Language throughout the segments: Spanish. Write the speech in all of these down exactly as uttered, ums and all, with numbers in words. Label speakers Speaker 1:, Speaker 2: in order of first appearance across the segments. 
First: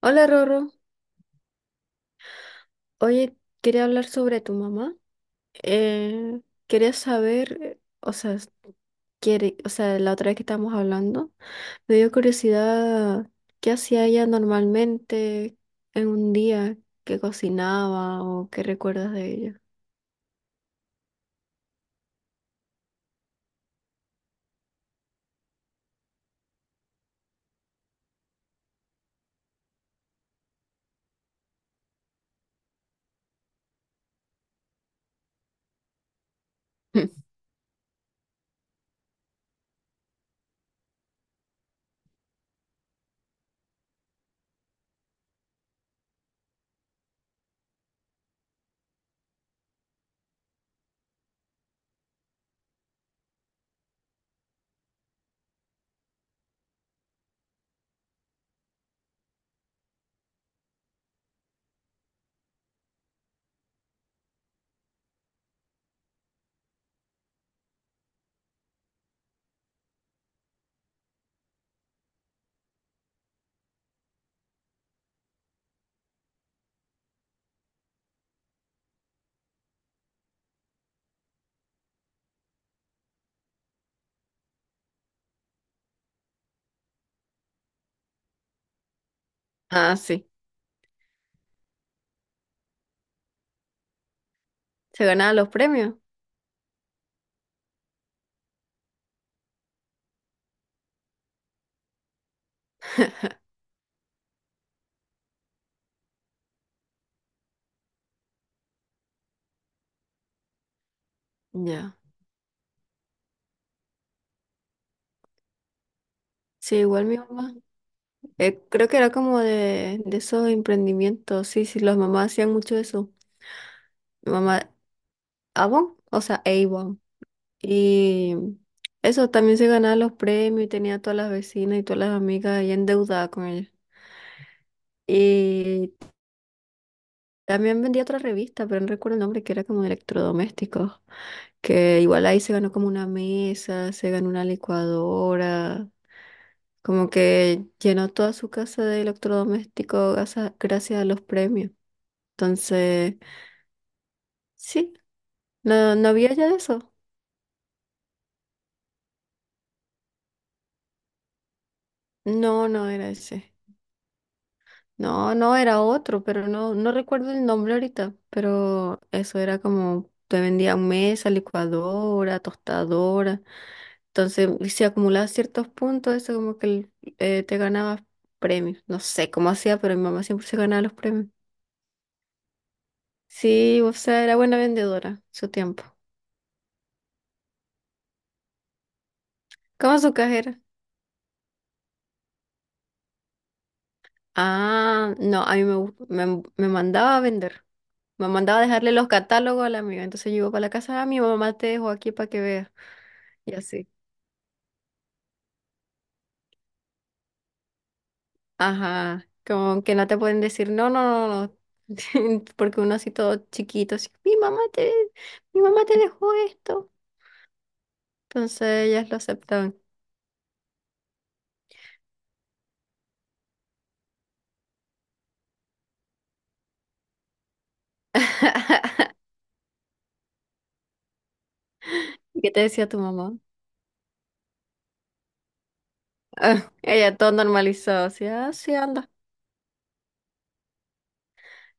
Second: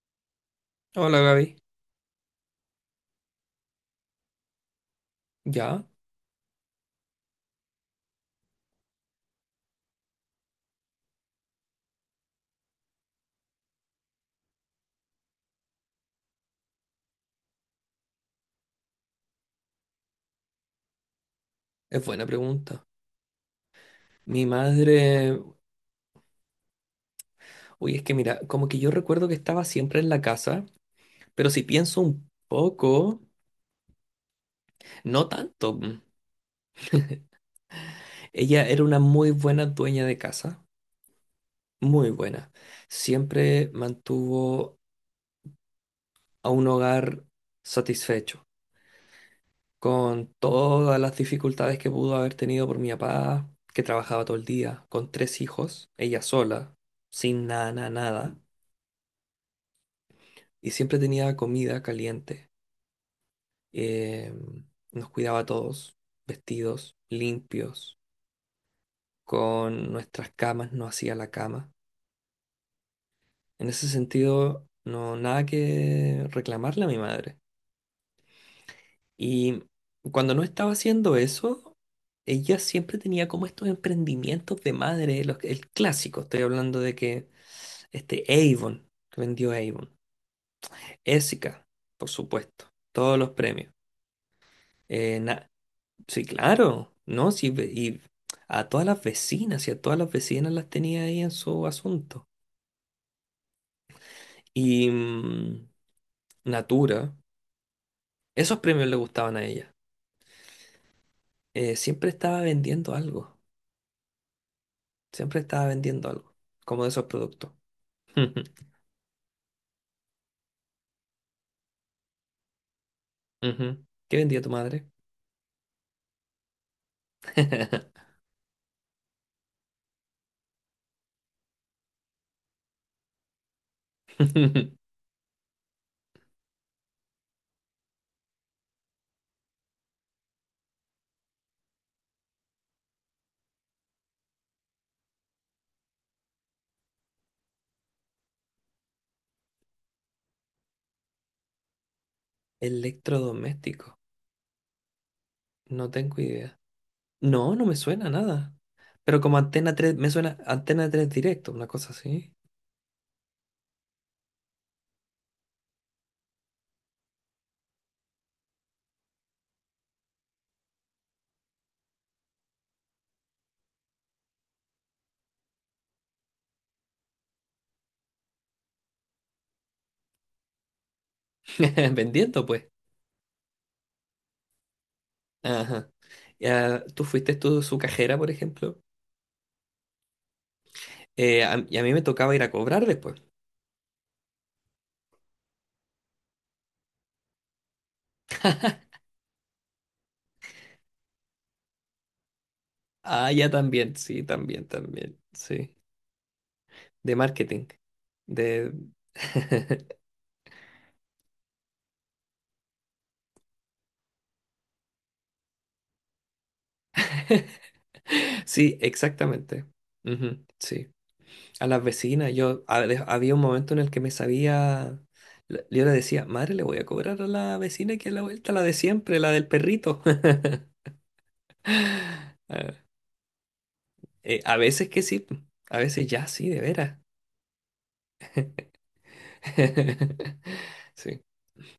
Speaker 1: Hola Rorro,
Speaker 2: Hola Gaby,
Speaker 1: oye, quería hablar sobre tu mamá.
Speaker 2: ya,
Speaker 1: Eh, quería saber, eh, o sea, s- quiere, o sea, la otra vez que estábamos hablando, me dio curiosidad qué hacía ella normalmente en un día, qué cocinaba o qué recuerdas de ella.
Speaker 2: es buena pregunta. Mi madre, uy, es que mira, como que yo recuerdo que estaba siempre en la casa, pero si pienso un poco, no tanto. mm. Ella era una muy buena dueña de casa, muy buena. Siempre mantuvo a un hogar satisfecho, con todas las dificultades que pudo haber tenido por mi papá, que trabajaba todo el día, con tres hijos, ella sola, sin nada, nada, nada, y siempre tenía comida caliente, eh, nos cuidaba a todos, vestidos, limpios, con nuestras camas, no hacía la cama. En ese sentido, no, nada que reclamarle a mi madre. Y cuando no estaba haciendo eso, ella siempre tenía como estos emprendimientos de madre, los- el clásico, estoy hablando de que este Avon, que vendió Avon,
Speaker 1: Ah, sí,
Speaker 2: Essica, por supuesto, todos los premios.
Speaker 1: se ganaba los premios.
Speaker 2: Sí, claro, ¿no? Sí, ve- y a todas las vecinas, y a todas las vecinas las tenía ahí en su asunto. Y mm, Natura, esos premios le gustaban a ella. Eh,
Speaker 1: Ya.
Speaker 2: siempre estaba vendiendo algo, siempre estaba vendiendo algo,
Speaker 1: Sí,
Speaker 2: como de esos
Speaker 1: igual mi
Speaker 2: productos.
Speaker 1: mamá. Eh, creo que era como de, de esos emprendimientos, sí, sí, las mamás hacían mucho eso.
Speaker 2: Ujú. ¿Qué
Speaker 1: Mi
Speaker 2: vendía tu
Speaker 1: mamá,
Speaker 2: madre?
Speaker 1: Avon, o sea, Avon. Y eso, también se ganaba los premios y tenía a todas las vecinas y todas las amigas ahí endeudadas con ella. Y también vendía otra revista, pero no recuerdo el nombre, que era como de electrodomésticos. Que igual ahí se ganó como una mesa, se ganó una licuadora. Como que llenó toda su casa de electrodomésticos gasa- gracias a los premios. Entonces,
Speaker 2: Electrodoméstico,
Speaker 1: sí,
Speaker 2: no
Speaker 1: no, no
Speaker 2: tengo
Speaker 1: había ya
Speaker 2: idea.
Speaker 1: eso.
Speaker 2: No, no me suena nada. Pero como Antena tres, me suena Antena tres directo, una cosa así.
Speaker 1: No, no era ese. No, no, era otro, pero no, no recuerdo el nombre ahorita, pero eso era como, te vendía mesa, licuadora, tostadora, entonces si acumulabas ciertos puntos, eso como que el- eh, te ganabas premios, no sé cómo hacía, pero mi mamá siempre se ganaba los premios.
Speaker 2: Vendiendo, pues.
Speaker 1: Sí, o sea, era buena vendedora, su tiempo.
Speaker 2: Ajá. Ya, tú fuiste tú su cajera, por ejemplo.
Speaker 1: ¿Cómo su cajera?
Speaker 2: Eh, a- y a mí me tocaba ir a cobrar después.
Speaker 1: Ah, no, a mí me, gu- me, me mandaba a vender. Me mandaba a dejarle los catálogos a la amiga. Entonces yo iba para la casa, ah, mi mamá te dejó aquí para que veas.
Speaker 2: Ah, ya
Speaker 1: Y así.
Speaker 2: también, sí, también, también, sí. De marketing. De...
Speaker 1: Ajá, como que no te pueden decir, no, no, no, no, porque uno así todo chiquito, así, mi mamá te, mi mamá te dejó esto.
Speaker 2: Sí,
Speaker 1: Entonces ellas lo
Speaker 2: exactamente.
Speaker 1: aceptaban.
Speaker 2: Ujú, sí. A las vecinas, yo a- de- había un momento en el que me sabía, le- yo le decía, madre, le voy a cobrar a la vecina que a la vuelta, la de siempre, la del perrito.
Speaker 1: ¿Y qué te
Speaker 2: Ah,
Speaker 1: decía tu mamá?
Speaker 2: eh, a veces que sí, a veces ya sí, de
Speaker 1: Ah,
Speaker 2: veras.
Speaker 1: ella todo normalizado, así, ah, sí, anda,
Speaker 2: Sí.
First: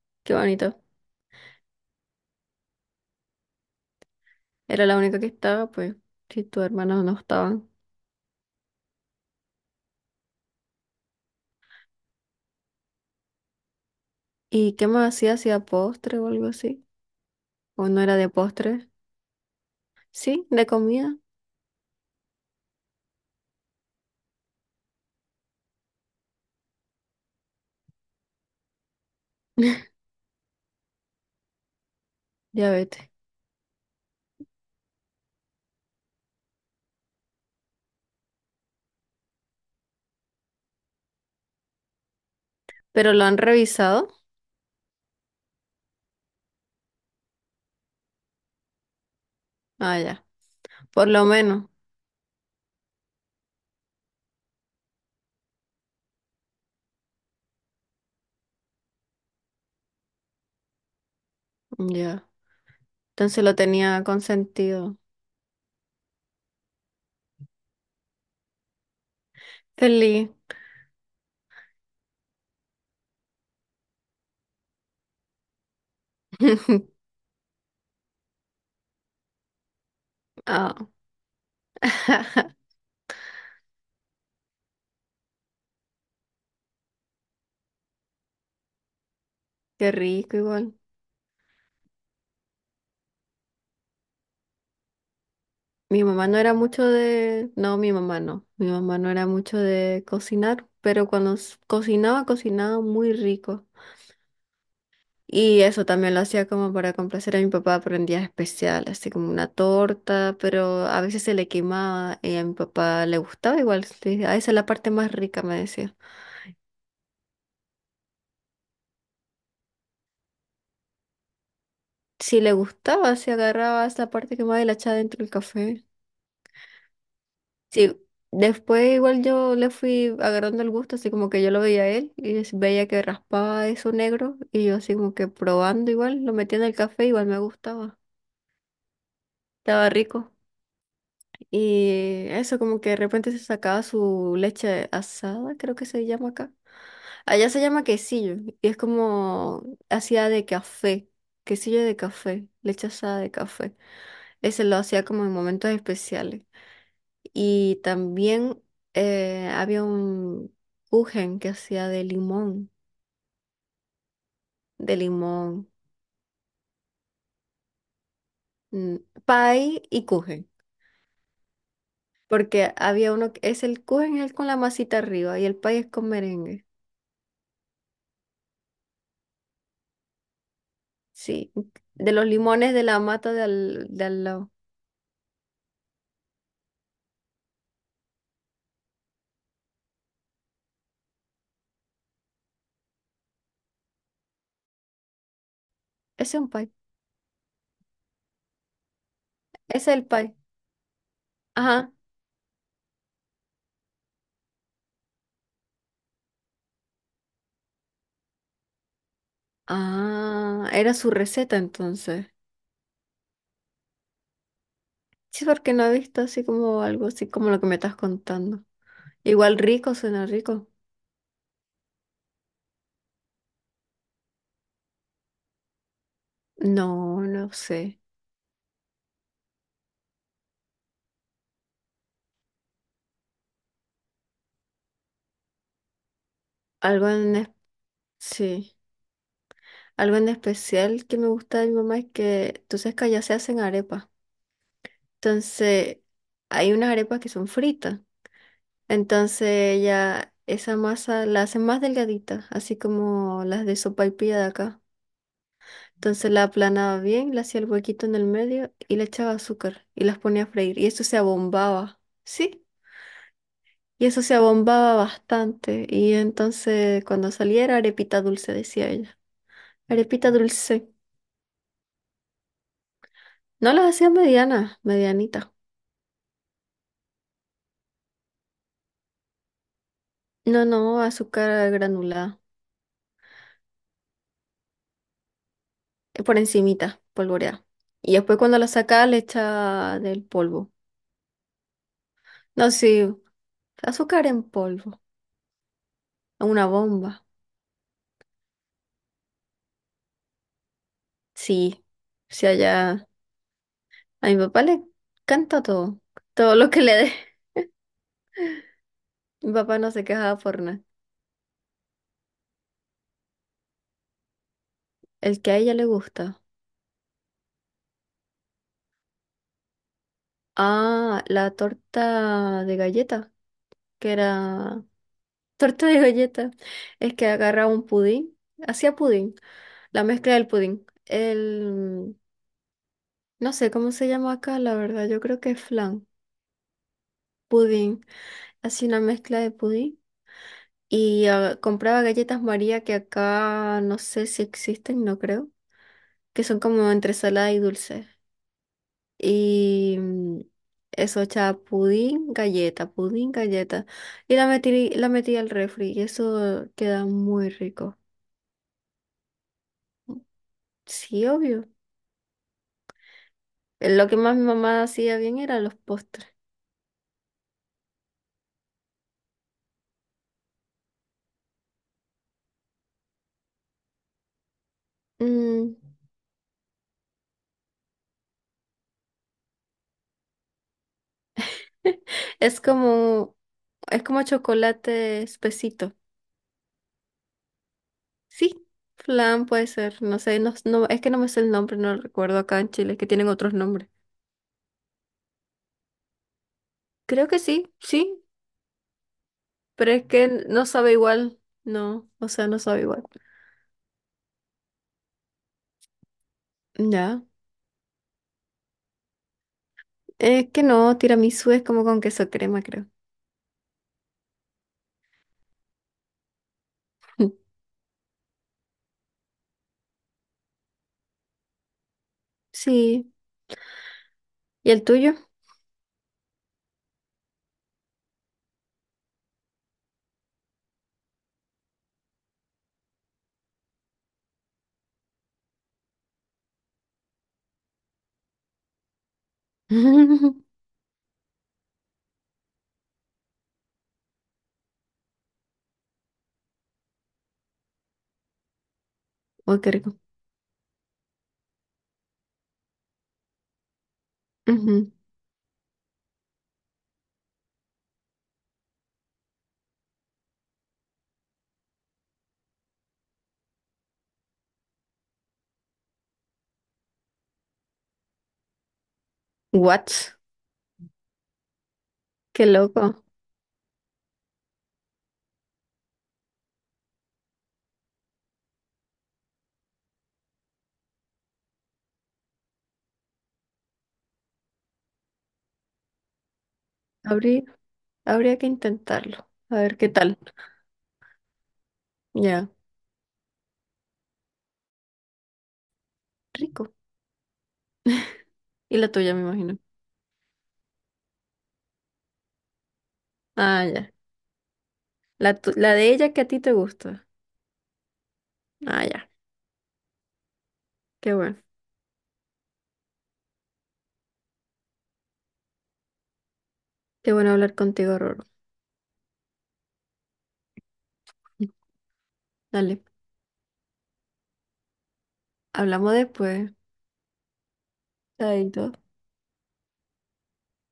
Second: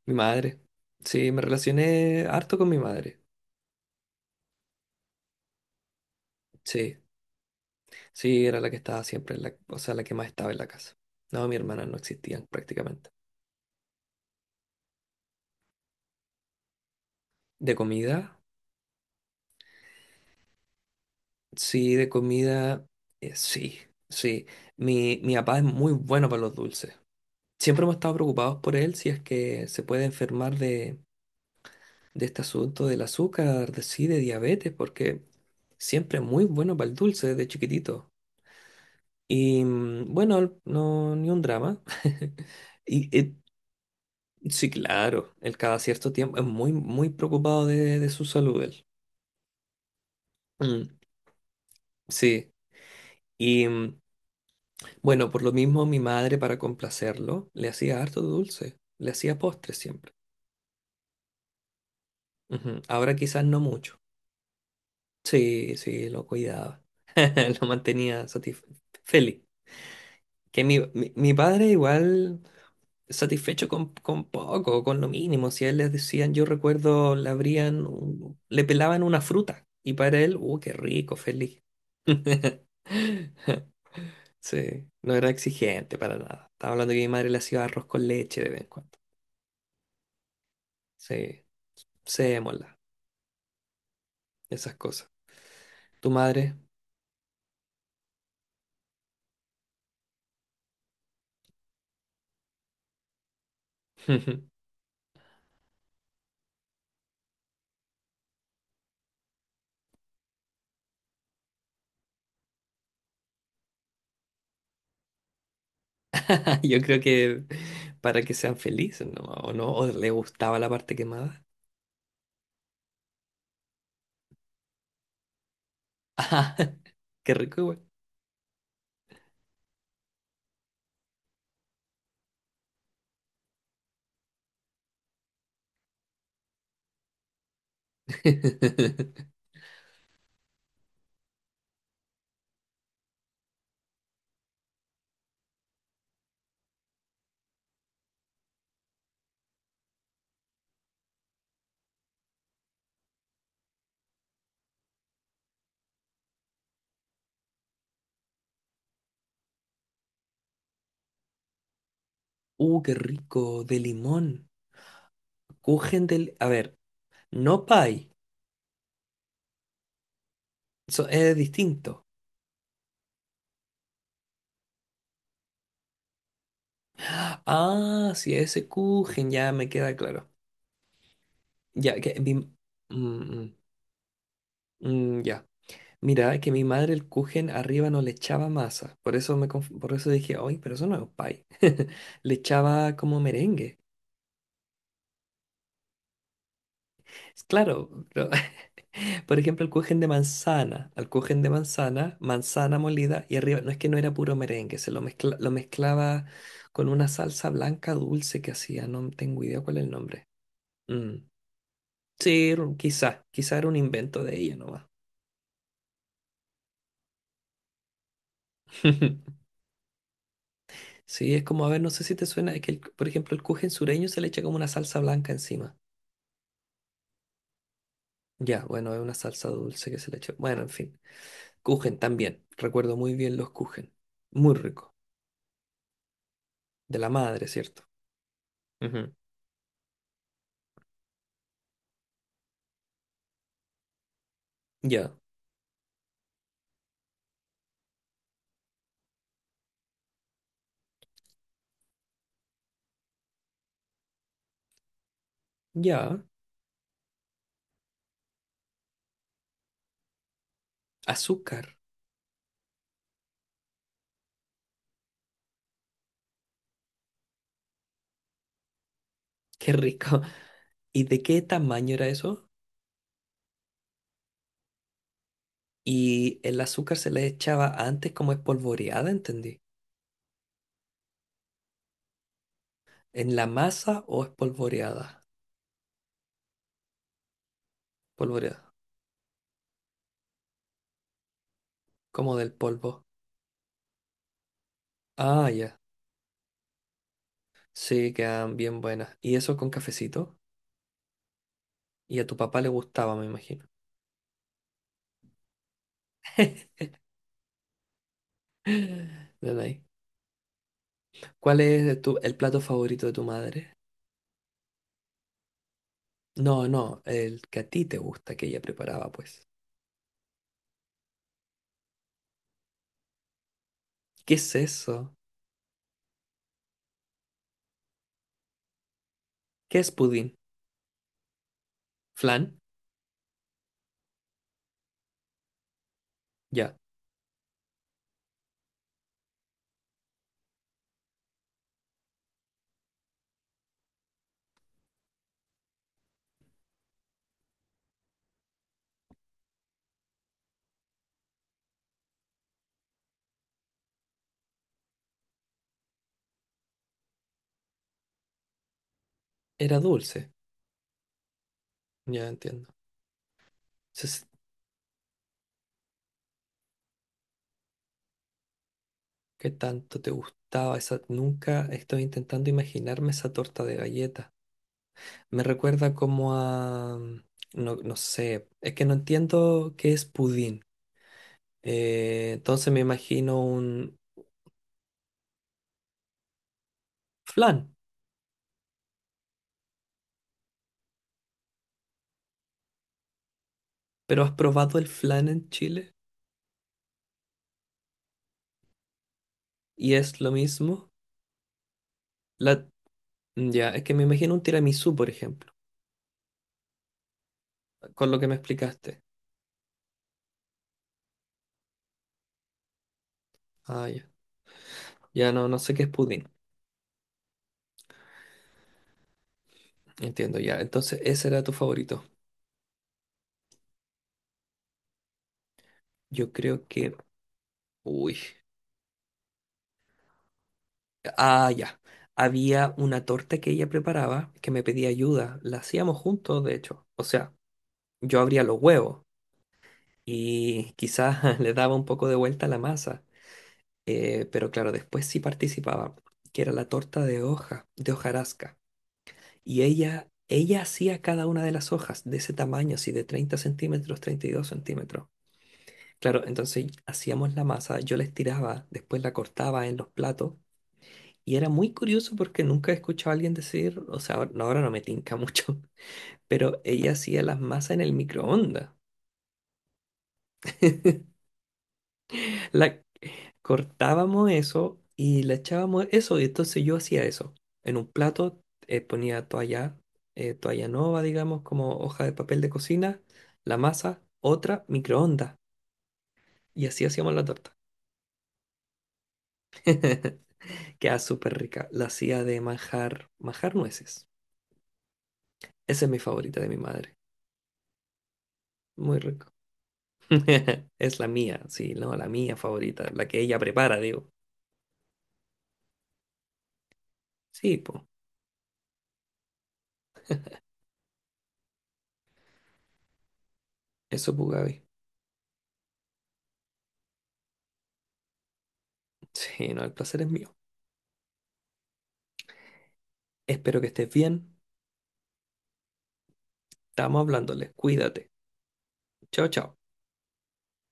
Speaker 2: Mi
Speaker 1: qué
Speaker 2: madre.
Speaker 1: bonito.
Speaker 2: Sí, me relacioné harto con mi madre.
Speaker 1: Era la única que estaba, pues, si tus
Speaker 2: Sí,
Speaker 1: hermanos no estaban.
Speaker 2: sí, era la que estaba siempre en la, o sea, la que más estaba en la casa. No, mi hermana no existían prácticamente.
Speaker 1: ¿Y qué más hacía? ¿Hacía postre o algo así?
Speaker 2: ¿De
Speaker 1: ¿O no era de
Speaker 2: comida?
Speaker 1: postre? Sí, de comida.
Speaker 2: Sí, de comida, eh, sí, sí. Mi, mi papá es muy bueno para los dulces. Siempre hemos estado preocupados por él si es que se puede enfermar de, de este
Speaker 1: Ya
Speaker 2: asunto del
Speaker 1: vete.
Speaker 2: azúcar, de sí, de diabetes, porque siempre es muy bueno para el dulce desde chiquitito. Y mm, bueno, no, ni un drama.
Speaker 1: ¿Pero
Speaker 2: Y,
Speaker 1: lo
Speaker 2: eh,
Speaker 1: han revisado?
Speaker 2: sí, claro, él cada cierto tiempo es muy, muy preocupado de, de su salud, él.
Speaker 1: Ah, ya.
Speaker 2: Mm,
Speaker 1: Por lo menos.
Speaker 2: sí. Y mm, bueno, por lo mismo mi madre, para complacerlo, le hacía harto dulce, le hacía postres siempre.
Speaker 1: Ya.
Speaker 2: Ujú, ahora
Speaker 1: Entonces
Speaker 2: quizás
Speaker 1: lo
Speaker 2: no mucho.
Speaker 1: tenía consentido.
Speaker 2: Sí, sí, lo cuidaba. Lo mantenía satisf- feliz.
Speaker 1: Feliz.
Speaker 2: Que mi, mi, mi padre igual satisfecho con, con poco, con lo mínimo. Si a él les decían, yo recuerdo, le abrían, un- le pelaban una fruta. Y para él, uh, qué
Speaker 1: Ah,
Speaker 2: rico, feliz. Sí, no era exigente para nada. Estaba hablando que mi madre le hacía arroz con leche de vez en cuando.
Speaker 1: qué rico igual.
Speaker 2: Sí, sémola, esas cosas.
Speaker 1: Mi
Speaker 2: ¿Tu
Speaker 1: mamá no era
Speaker 2: madre?
Speaker 1: mucho de... No, mi mamá no. Mi mamá no era mucho de cocinar, pero cuando s- cocinaba, cocinaba muy rico. Y eso también lo hacía como para complacer a mi papá por en días especiales así como una torta, pero a veces se le quemaba y a mi papá le gustaba igual. Sí, "Ah, esa es la parte más rica", me decía.
Speaker 2: Yo creo que para que sean felices, ¿no? ¿O no? ¿O le gustaba la parte quemada?
Speaker 1: Si le gustaba, se agarraba esa parte quemada y la echaba dentro del café.
Speaker 2: Qué rico, igual.
Speaker 1: Sí, después igual yo le fui agarrando el gusto, así como que yo lo veía a él y es- veía que raspaba eso negro y yo así como que probando igual, lo metía en el café, igual me gustaba, estaba rico. Y eso como que de repente se sacaba su leche asada, creo que se llama acá. Allá se llama quesillo y es como hacía de café, quesillo de café, leche asada de café. Ese lo hacía como en momentos especiales. Y también eh, había un kuchen que hacía de limón,
Speaker 2: Uh, qué rico, de limón.
Speaker 1: de limón,
Speaker 2: Kuchen del... A ver, no pie.
Speaker 1: mm, pie y kuchen.
Speaker 2: Eso es distinto.
Speaker 1: Porque había uno, que es el kuchen es el con la masita arriba y el pie es con merengue.
Speaker 2: Ah, sí, ese Kuchen ya me queda claro.
Speaker 1: Sí,
Speaker 2: Ya,
Speaker 1: de
Speaker 2: que
Speaker 1: los
Speaker 2: mi... mm,
Speaker 1: limones de la mata de
Speaker 2: mm,
Speaker 1: al, de al lado.
Speaker 2: mm, ya. Mira, que mi madre el Kuchen arriba no le echaba masa. Por eso me conf- por eso dije, oye, pero eso no es pie. Le echaba como merengue.
Speaker 1: Ese es un pie,
Speaker 2: Claro, pero Por ejemplo, el
Speaker 1: ese es
Speaker 2: kuchen
Speaker 1: el
Speaker 2: de
Speaker 1: pie.
Speaker 2: manzana. Al kuchen de
Speaker 1: Ajá.
Speaker 2: manzana, manzana molida y arriba, no es que no era puro merengue, se lo, mezcla- lo mezclaba con una salsa blanca dulce que hacía, no tengo idea cuál es el nombre.
Speaker 1: Ah, era su
Speaker 2: Mm.
Speaker 1: receta entonces.
Speaker 2: Sí, era un- quizá, quizá era un invento de ella nomás.
Speaker 1: Sí, porque no he visto así como algo así como lo que me estás contando. Igual rico, suena rico.
Speaker 2: Sí, es como, a ver, no sé si te suena, es que, el- por ejemplo, el kuchen sureño se le echa como una salsa blanca encima.
Speaker 1: No, no sé.
Speaker 2: Ya, bueno, es una salsa dulce que se le echa. Bueno, en fin. Kuchen también. Recuerdo muy bien los kuchen. Muy rico. De la
Speaker 1: Algo
Speaker 2: madre,
Speaker 1: en
Speaker 2: ¿cierto?
Speaker 1: sí,
Speaker 2: Ujú.
Speaker 1: algo en especial que me gusta de mi mamá es que, tú sabes que allá se hacen arepas.
Speaker 2: Ya.
Speaker 1: Entonces, hay unas arepas que son fritas. Entonces, ella esa masa la hace más delgadita, así como las de sopaipilla de acá.
Speaker 2: Ya,
Speaker 1: Entonces, la aplanaba bien, le hacía el huequito en el medio y le echaba azúcar y las ponía a freír. Y eso se
Speaker 2: azúcar,
Speaker 1: abombaba, ¿sí? Y eso se abombaba bastante. Y entonces, cuando salía era arepita dulce, decía ella.
Speaker 2: qué rico.
Speaker 1: Arepita dulce.
Speaker 2: ¿Y de qué tamaño era eso?
Speaker 1: No las hacía medianas, medianitas.
Speaker 2: Y el azúcar se le echaba antes como espolvoreada, entendí.
Speaker 1: No, no, azúcar granulada,
Speaker 2: ¿En la masa o espolvoreada?
Speaker 1: eh, por encimita, polvoreada. Y después cuando la
Speaker 2: Polvoreada,
Speaker 1: saca le echa del polvo.
Speaker 2: como del
Speaker 1: No,
Speaker 2: polvo.
Speaker 1: sí, azúcar en polvo,
Speaker 2: Ah, ya.
Speaker 1: a una bomba.
Speaker 2: Sí, quedan bien buenas. ¿Y eso con cafecito?
Speaker 1: Sí,
Speaker 2: Y a tu
Speaker 1: si
Speaker 2: papá le
Speaker 1: allá
Speaker 2: gustaba, me imagino.
Speaker 1: a mi papá le canta todo, todo lo que le dé. Mi
Speaker 2: Ven
Speaker 1: papá
Speaker 2: ahí.
Speaker 1: no se quejaba por nada.
Speaker 2: ¿Cuál es tu- el plato favorito de tu madre?
Speaker 1: El que a ella le gusta.
Speaker 2: No, no, el que a ti te gusta que ella preparaba, pues.
Speaker 1: Ah, la torta de galleta, que
Speaker 2: ¿Qué es
Speaker 1: era
Speaker 2: eso?
Speaker 1: torta de galleta. Es que agarraba un pudín, hacía pudín,
Speaker 2: ¿Qué es
Speaker 1: la mezcla
Speaker 2: pudín?
Speaker 1: del pudín. El
Speaker 2: ¿Flan?
Speaker 1: no sé cómo se llama acá, la verdad. Yo creo que es flan,
Speaker 2: Ya.
Speaker 1: pudín, así una mezcla de pudín. Y ah, compraba galletas María que acá no sé si existen, no creo, que son como entre salada y dulce. Y mm, eso, echaba pudín, galleta, pudín, galleta. Y la metí, la metí al refri y eso queda muy rico.
Speaker 2: Era dulce.
Speaker 1: Sí, obvio.
Speaker 2: Ya entiendo.
Speaker 1: Eh, Lo que
Speaker 2: Entonces,
Speaker 1: más mi mamá hacía bien eran los postres.
Speaker 2: ¿qué tanto te gustaba esa? Nunca estoy intentando imaginarme esa torta de galleta. Me
Speaker 1: Mm,
Speaker 2: recuerda como a... mm, no, no sé, es que no entiendo qué es pudín. Eh,
Speaker 1: es
Speaker 2: entonces me
Speaker 1: como,
Speaker 2: imagino un
Speaker 1: es como chocolate espesito.
Speaker 2: flan.
Speaker 1: Sí, flan puede ser, no sé, no, no- es que no me sé el nombre, no lo recuerdo acá en Chile, es que tienen otros nombres.
Speaker 2: ¿Pero has probado el flan en Chile?
Speaker 1: Creo que sí, sí, pero
Speaker 2: ¿Y
Speaker 1: es
Speaker 2: es
Speaker 1: que
Speaker 2: lo
Speaker 1: no
Speaker 2: mismo?
Speaker 1: sabe igual, no, o sea, no
Speaker 2: La...
Speaker 1: sabe igual.
Speaker 2: mm, Ya, es que me imagino un tiramisú, por ejemplo,
Speaker 1: Ya,
Speaker 2: con lo que me explicaste.
Speaker 1: es que no, tiramisú es como con queso crema, creo.
Speaker 2: Ah, ya. Ya no, no sé qué es pudín. Entiendo, ya. Entonces, ese era tu favorito.
Speaker 1: Sí, ¿y el tuyo?
Speaker 2: Yo creo que... Uy. Ah, ya. Había una torta que ella preparaba que me pedía ayuda. La hacíamos juntos, de hecho. O sea, yo abría los huevos
Speaker 1: Uy,
Speaker 2: y quizás le daba un poco de vuelta a la masa. Eh, pero claro, después sí participaba, que era la torta de hoja, de hojarasca. Y
Speaker 1: qué rico.
Speaker 2: ella, ella hacía cada una de las hojas de ese tamaño, así de treinta centímetros, treinta y dos
Speaker 1: Ujú.
Speaker 2: centímetros. Claro, entonces hacíamos la masa, yo la estiraba, después la cortaba en los platos. Y era muy curioso porque nunca he escuchado a alguien decir, o sea, ahora no ahora no me tinca mucho, pero ella hacía las masas en el microondas.
Speaker 1: What? Qué
Speaker 2: La
Speaker 1: loco.
Speaker 2: cortábamos eso y la echábamos eso, y entonces yo hacía eso. En un plato, eh, ponía toalla, eh, toalla nova, digamos, como hoja de papel de cocina, la masa, otra, microondas. Y así hacíamos la
Speaker 1: Habría,
Speaker 2: torta.
Speaker 1: habría que intentarlo, a ver qué tal.
Speaker 2: Queda súper rica. La hacía de
Speaker 1: Ya,
Speaker 2: manjar, manjar nueces. Esa es mi favorita de mi
Speaker 1: rico.
Speaker 2: madre.
Speaker 1: Y la
Speaker 2: Muy
Speaker 1: tuya, me
Speaker 2: rico.
Speaker 1: imagino.
Speaker 2: Es la mía, sí, no, la mía favorita, la que ella
Speaker 1: Ah,
Speaker 2: prepara,
Speaker 1: ya.
Speaker 2: digo.
Speaker 1: La, tu- la de ella que a ti te gusta.
Speaker 2: Sí, pues,
Speaker 1: Ah, ya. Qué bueno.
Speaker 2: eso, pues, Gaby.
Speaker 1: Qué bueno hablar contigo, Roro.
Speaker 2: Sí, no, el placer es mío.
Speaker 1: Dale.
Speaker 2: Espero que estés bien.
Speaker 1: Hablamos después.
Speaker 2: Estamos hablándole. Cuídate.
Speaker 1: Chaito.
Speaker 2: Chao, chao.